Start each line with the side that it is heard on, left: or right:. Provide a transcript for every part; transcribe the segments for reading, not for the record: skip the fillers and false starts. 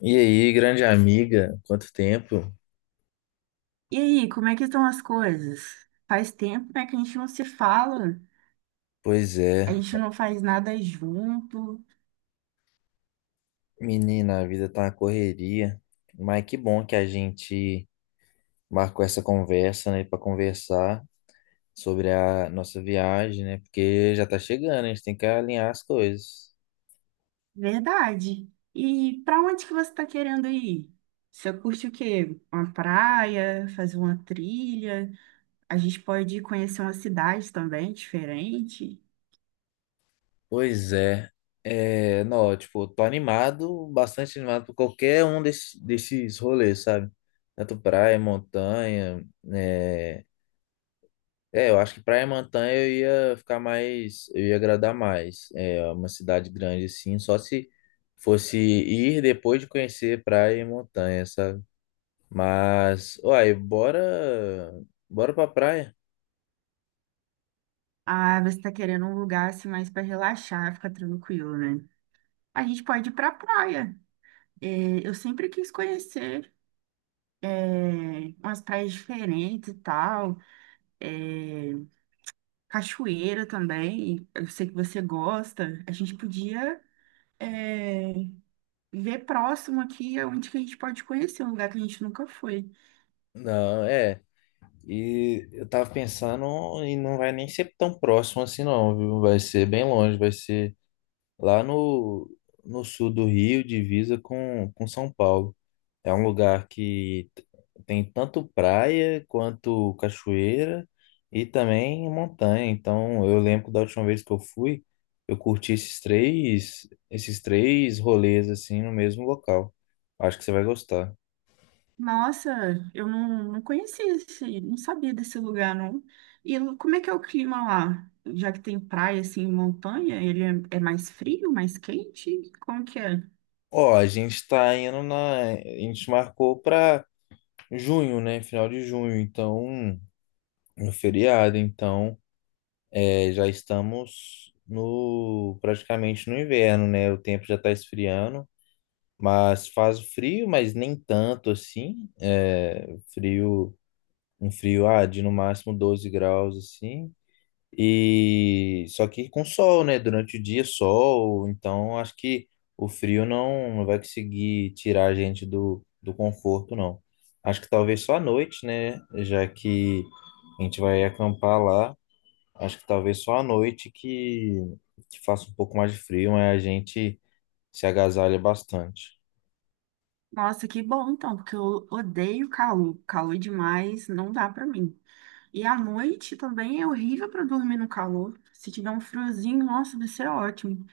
left: E aí, grande amiga, quanto tempo?
right: E aí, como é que estão as coisas? Faz tempo, né, que a gente não se fala,
left: Pois
right: a
left: é,
right: gente não faz nada junto.
left: menina, a vida tá uma correria, mas que bom que a gente marcou essa conversa, né, para conversar sobre a nossa viagem, né, porque já tá chegando, a gente tem que alinhar as coisas.
right: Verdade. E para onde que você está querendo ir? Você curte o quê? Uma praia, fazer uma trilha? A gente pode ir conhecer uma cidade também diferente.
left: Pois é, não, tipo, tô animado, bastante animado por qualquer um desses rolês, sabe? Tanto praia, montanha, né? É, eu acho que praia e montanha eu ia ficar mais, eu ia agradar mais. É uma cidade grande assim, só se fosse ir depois de conhecer praia e montanha, sabe? Mas, uai, bora, bora pra praia.
right: Ah, você está querendo um lugar assim mais para relaxar, ficar tranquilo, né? A gente pode ir para praia. É, eu sempre quis conhecer umas praias diferentes e tal. É, cachoeira também. Eu sei que você gosta. A gente podia, é, ver próximo aqui onde que a gente pode conhecer um lugar que a gente nunca foi.
left: Não, é. E eu tava pensando e não vai nem ser tão próximo assim não, viu? Vai ser bem longe, vai ser lá no sul do Rio, divisa com São Paulo. É um lugar que tem tanto praia quanto cachoeira e também montanha. Então, eu lembro da última vez que eu fui, eu curti esses três rolês assim no mesmo local. Acho que você vai gostar.
right: Nossa, eu não conhecia esse, não sabia desse lugar, não. Como é que é o clima lá? Já que tem praia, assim, montanha, é mais frio, mais quente? Como que é?
left: Ó, a gente está indo a gente marcou para junho, né? Final de junho, então no feriado, então já estamos praticamente no inverno, né? O tempo já está esfriando. Mas faz frio, mas nem tanto assim. É frio, um frio, de no máximo 12 graus assim. E só que com sol, né? Durante o dia, sol. Então acho que o frio não vai conseguir tirar a gente do conforto, não. Acho que talvez só à noite, né? Já que a gente vai acampar lá. Acho que talvez só à noite que faça um pouco mais de frio, mas a gente se agasalha bastante.
right: Nossa, que bom, então, porque eu odeio calor. Calor demais, não dá pra mim. E à noite também é horrível para dormir no calor. Se tiver um friozinho, nossa, vai ser ótimo.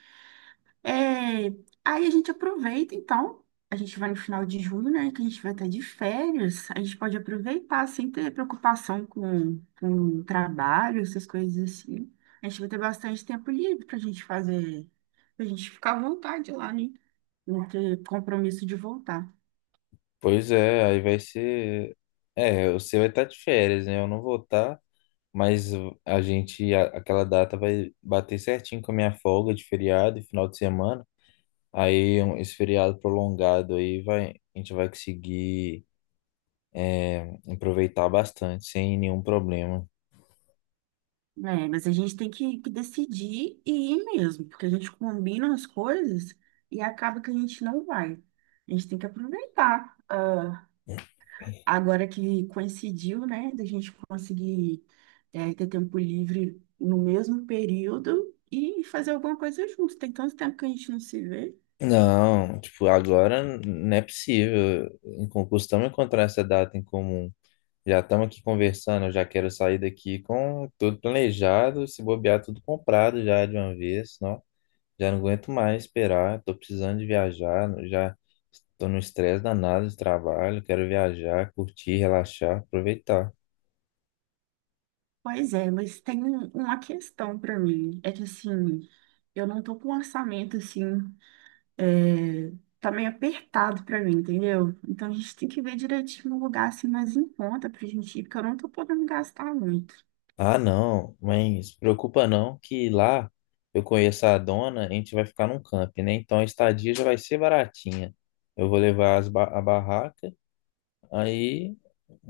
right: É, Aí a gente aproveita, então. A gente vai no final de julho, né? Que a gente vai estar de férias. A gente pode aproveitar sem ter preocupação com trabalho, essas coisas assim. A gente vai ter bastante tempo livre para a gente fazer, para a gente ficar à vontade lá, né? Não ter compromisso de voltar.
left: Pois é, aí vai ser. É, você vai estar de férias, né? Eu não vou estar, mas aquela data vai bater certinho com a minha folga de feriado e final de semana. Aí esse feriado prolongado aí vai, a gente vai conseguir aproveitar bastante, sem nenhum problema.
right: É, mas a gente tem que decidir e ir mesmo, porque a gente combina as coisas e acaba que a gente não vai. A gente tem que aproveitar. Agora que coincidiu, né, da gente conseguir ter tempo livre no mesmo período e fazer alguma coisa junto. Tem tanto tempo que a gente não se vê.
left: Não, tipo, agora não é possível em concurso, costumamos encontrar essa data em comum. Já estamos aqui conversando, eu já quero sair daqui com tudo planejado, se bobear tudo comprado já de uma vez, não? Já não aguento mais esperar, estou precisando de viajar, já estou no estresse danado de trabalho, quero viajar, curtir, relaxar, aproveitar.
right: Pois é, mas tem uma questão para mim. É que assim, eu não tô com um orçamento assim. é, tá meio apertado pra mim, entendeu? Então a gente tem que ver direitinho um lugar assim mais em conta pra gente ir, porque eu não tô podendo gastar muito.
left: Ah, não, mas se preocupa não, que lá eu conheço a dona, a gente vai ficar num camping, né? Então a estadia já vai ser baratinha. Eu vou levar a barraca. Aí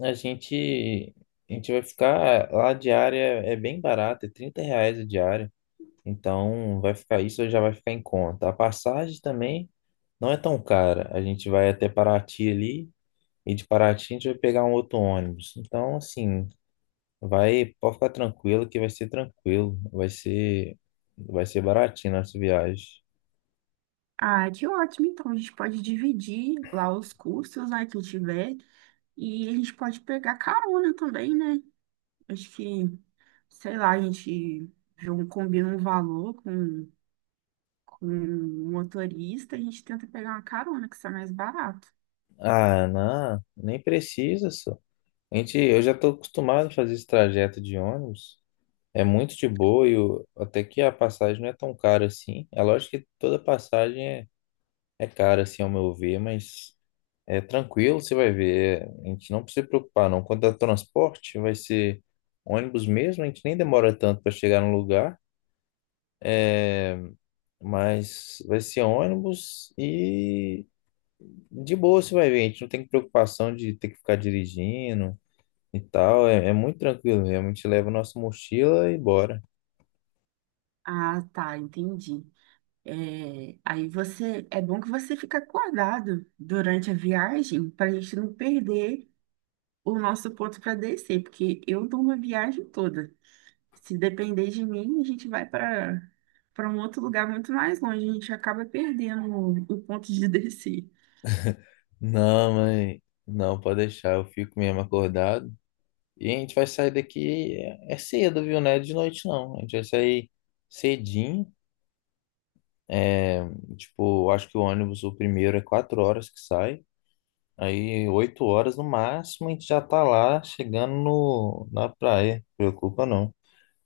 left: a gente, a gente vai ficar. Lá a diária é bem barata, é R$ 30 a diária. Então vai ficar isso, já vai ficar em conta. A passagem também não é tão cara. A gente vai até Paraty ali, e de Paraty a gente vai pegar um outro ônibus. Então, assim, pode ficar tranquilo que vai ser tranquilo. Vai ser baratinho nossa viagem.
right: Ah, que ótimo, então a gente pode dividir lá os custos, né, que tiver, e a gente pode pegar carona também, né? Acho que, sei lá, a gente combina um valor com o motorista, a gente tenta pegar uma carona que sai mais barato.
left: Ah, não, nem precisa, só. Eu já estou acostumado a fazer esse trajeto de ônibus. É muito de boa e até que a passagem não é tão cara assim. É lógico que toda passagem é cara, assim, ao meu ver, mas é tranquilo, você vai ver. A gente não precisa se preocupar, não. Quanto ao transporte, vai ser ônibus mesmo, a gente nem demora tanto para chegar no lugar. É, mas vai ser ônibus e de boa você vai ver. A gente não tem preocupação de ter que ficar dirigindo e tal. É muito tranquilo mesmo. A gente leva a nossa mochila e bora.
right: Ah, tá, entendi. É, aí você, é bom que você fica acordado durante a viagem para a gente não perder o nosso ponto para descer, porque eu durmo a viagem toda. Se depender de mim, a gente vai para um outro lugar muito mais longe, a gente acaba perdendo o ponto de descer.
left: Não, mãe, não, pode deixar, eu fico mesmo acordado. E a gente vai sair daqui cedo, viu? Não é de noite, não. A gente vai sair cedinho. É, tipo, acho que o ônibus, o primeiro, é quatro horas que sai. Aí, oito horas no máximo, a gente já tá lá chegando na praia. Não preocupa, não.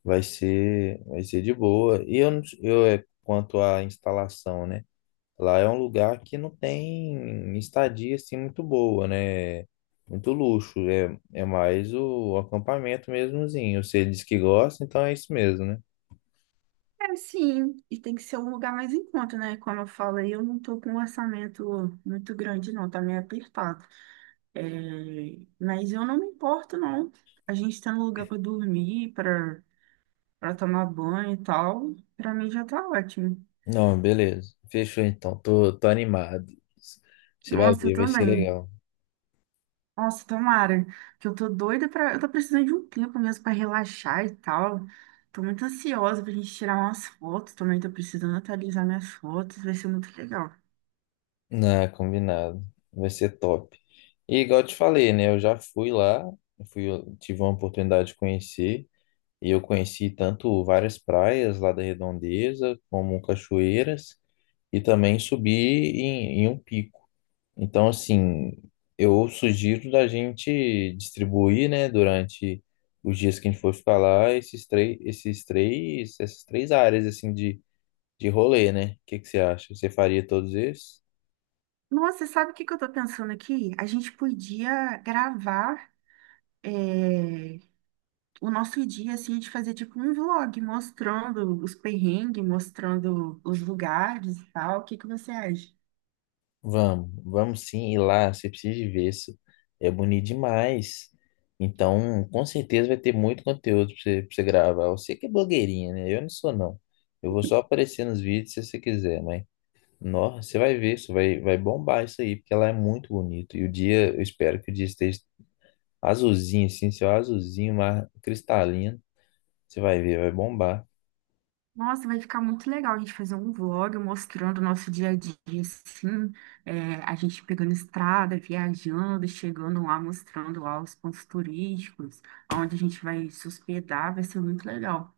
left: Vai ser de boa. E eu, quanto à instalação, né? Lá é um lugar que não tem estadia assim muito boa, né? Muito luxo. É mais o acampamento mesmozinho. Você diz que gosta, então é isso mesmo, né?
right: É, sim, e tem que ser um lugar mais em conta, né? Como eu falo, aí, eu não estou com um orçamento muito grande, não, tá meio apertado. É, mas eu não me importo, não. A gente está no lugar para dormir, para tomar banho e tal, para mim já tá ótimo.
left: Não, beleza. Fechou então. Tô animado. Você vai
right: Nossa, eu
left: ver, vai ser
right: também.
left: legal.
right: Nossa, tomara, que eu tô doida para, eu tô precisando de um tempo mesmo para relaxar e tal. Tô muito ansiosa pra gente tirar umas fotos, também tô precisando atualizar minhas fotos, vai ser muito legal.
left: Não, combinado. Vai ser top. E igual eu te falei, né? Eu já fui lá, eu tive uma oportunidade de conhecer. E eu conheci tanto várias praias lá da Redondeza, como cachoeiras. E também subir em um pico. Então, assim, eu sugiro da gente distribuir, né, durante os dias que a gente for ficar lá, essas três áreas, assim, de rolê, né? O que que você acha? Você faria todos esses.
right: Nossa, sabe o que que eu tô pensando aqui? A gente podia gravar é, o nosso dia, assim, de fazer tipo um vlog mostrando os perrengues, mostrando os lugares e tal. O que que você acha?
left: Vamos, vamos sim ir lá, você precisa de ver isso. É bonito demais. Então, com certeza vai ter muito conteúdo pra você gravar. Você que é blogueirinha, né? Eu não sou, não. Eu vou só aparecer nos vídeos se você quiser, mas nossa, você vai ver, você vai bombar isso aí, porque ela é muito bonito. E o dia, eu espero que o dia esteja azulzinho, assim, seu azulzinho, mas cristalino. Você vai ver, vai bombar.
right: Nossa, vai ficar muito legal a gente fazer um vlog mostrando o nosso dia a dia, assim, a gente pegando estrada, viajando, chegando lá, mostrando lá os pontos turísticos, onde a gente vai se hospedar, vai ser muito legal.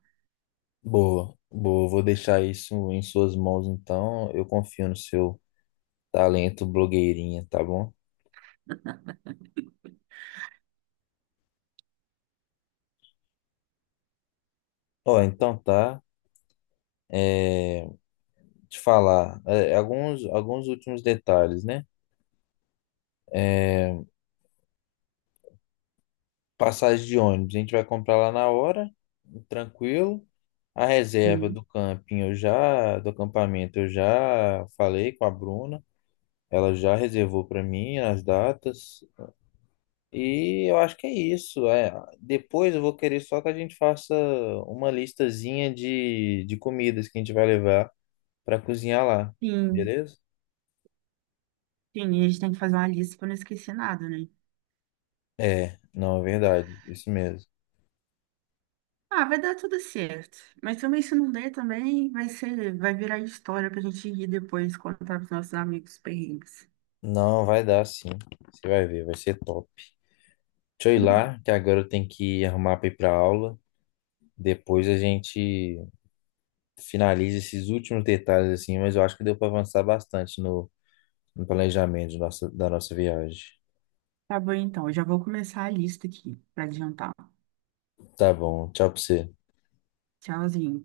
left: Boa, boa. Vou deixar isso em suas mãos, então. Eu confio no seu talento blogueirinha, tá bom? Ó, então tá. é, Te falar, alguns últimos detalhes, né? É, Passagem de ônibus, a gente vai comprar lá na hora, tranquilo. A reserva
right: E,
left: do camping, do acampamento, eu já falei com a Bruna, ela já reservou para mim as datas. E eu acho que é isso. Depois eu vou querer só que a gente faça uma listazinha de comidas que a gente vai levar para cozinhar lá,
right: sim,
left: beleza?
right: sim, e a gente tem que fazer uma lista para não esquecer nada, né?
left: É, não, é verdade, isso mesmo.
right: Ah, vai dar tudo certo. Mas também se não der, também vai ser, vai virar história para a gente ir depois contar para os nossos amigos perrengues.
left: Não, vai dar sim. Você vai ver, vai ser top. Deixa eu ir lá, que agora eu tenho que arrumar para ir para aula. Depois a gente finaliza esses últimos detalhes assim, mas eu acho que deu para avançar bastante no planejamento da nossa viagem.
right: Tá bom, então, eu já vou começar a lista aqui para adiantar.
left: Tá bom, tchau para você.
right: Tchauzinho.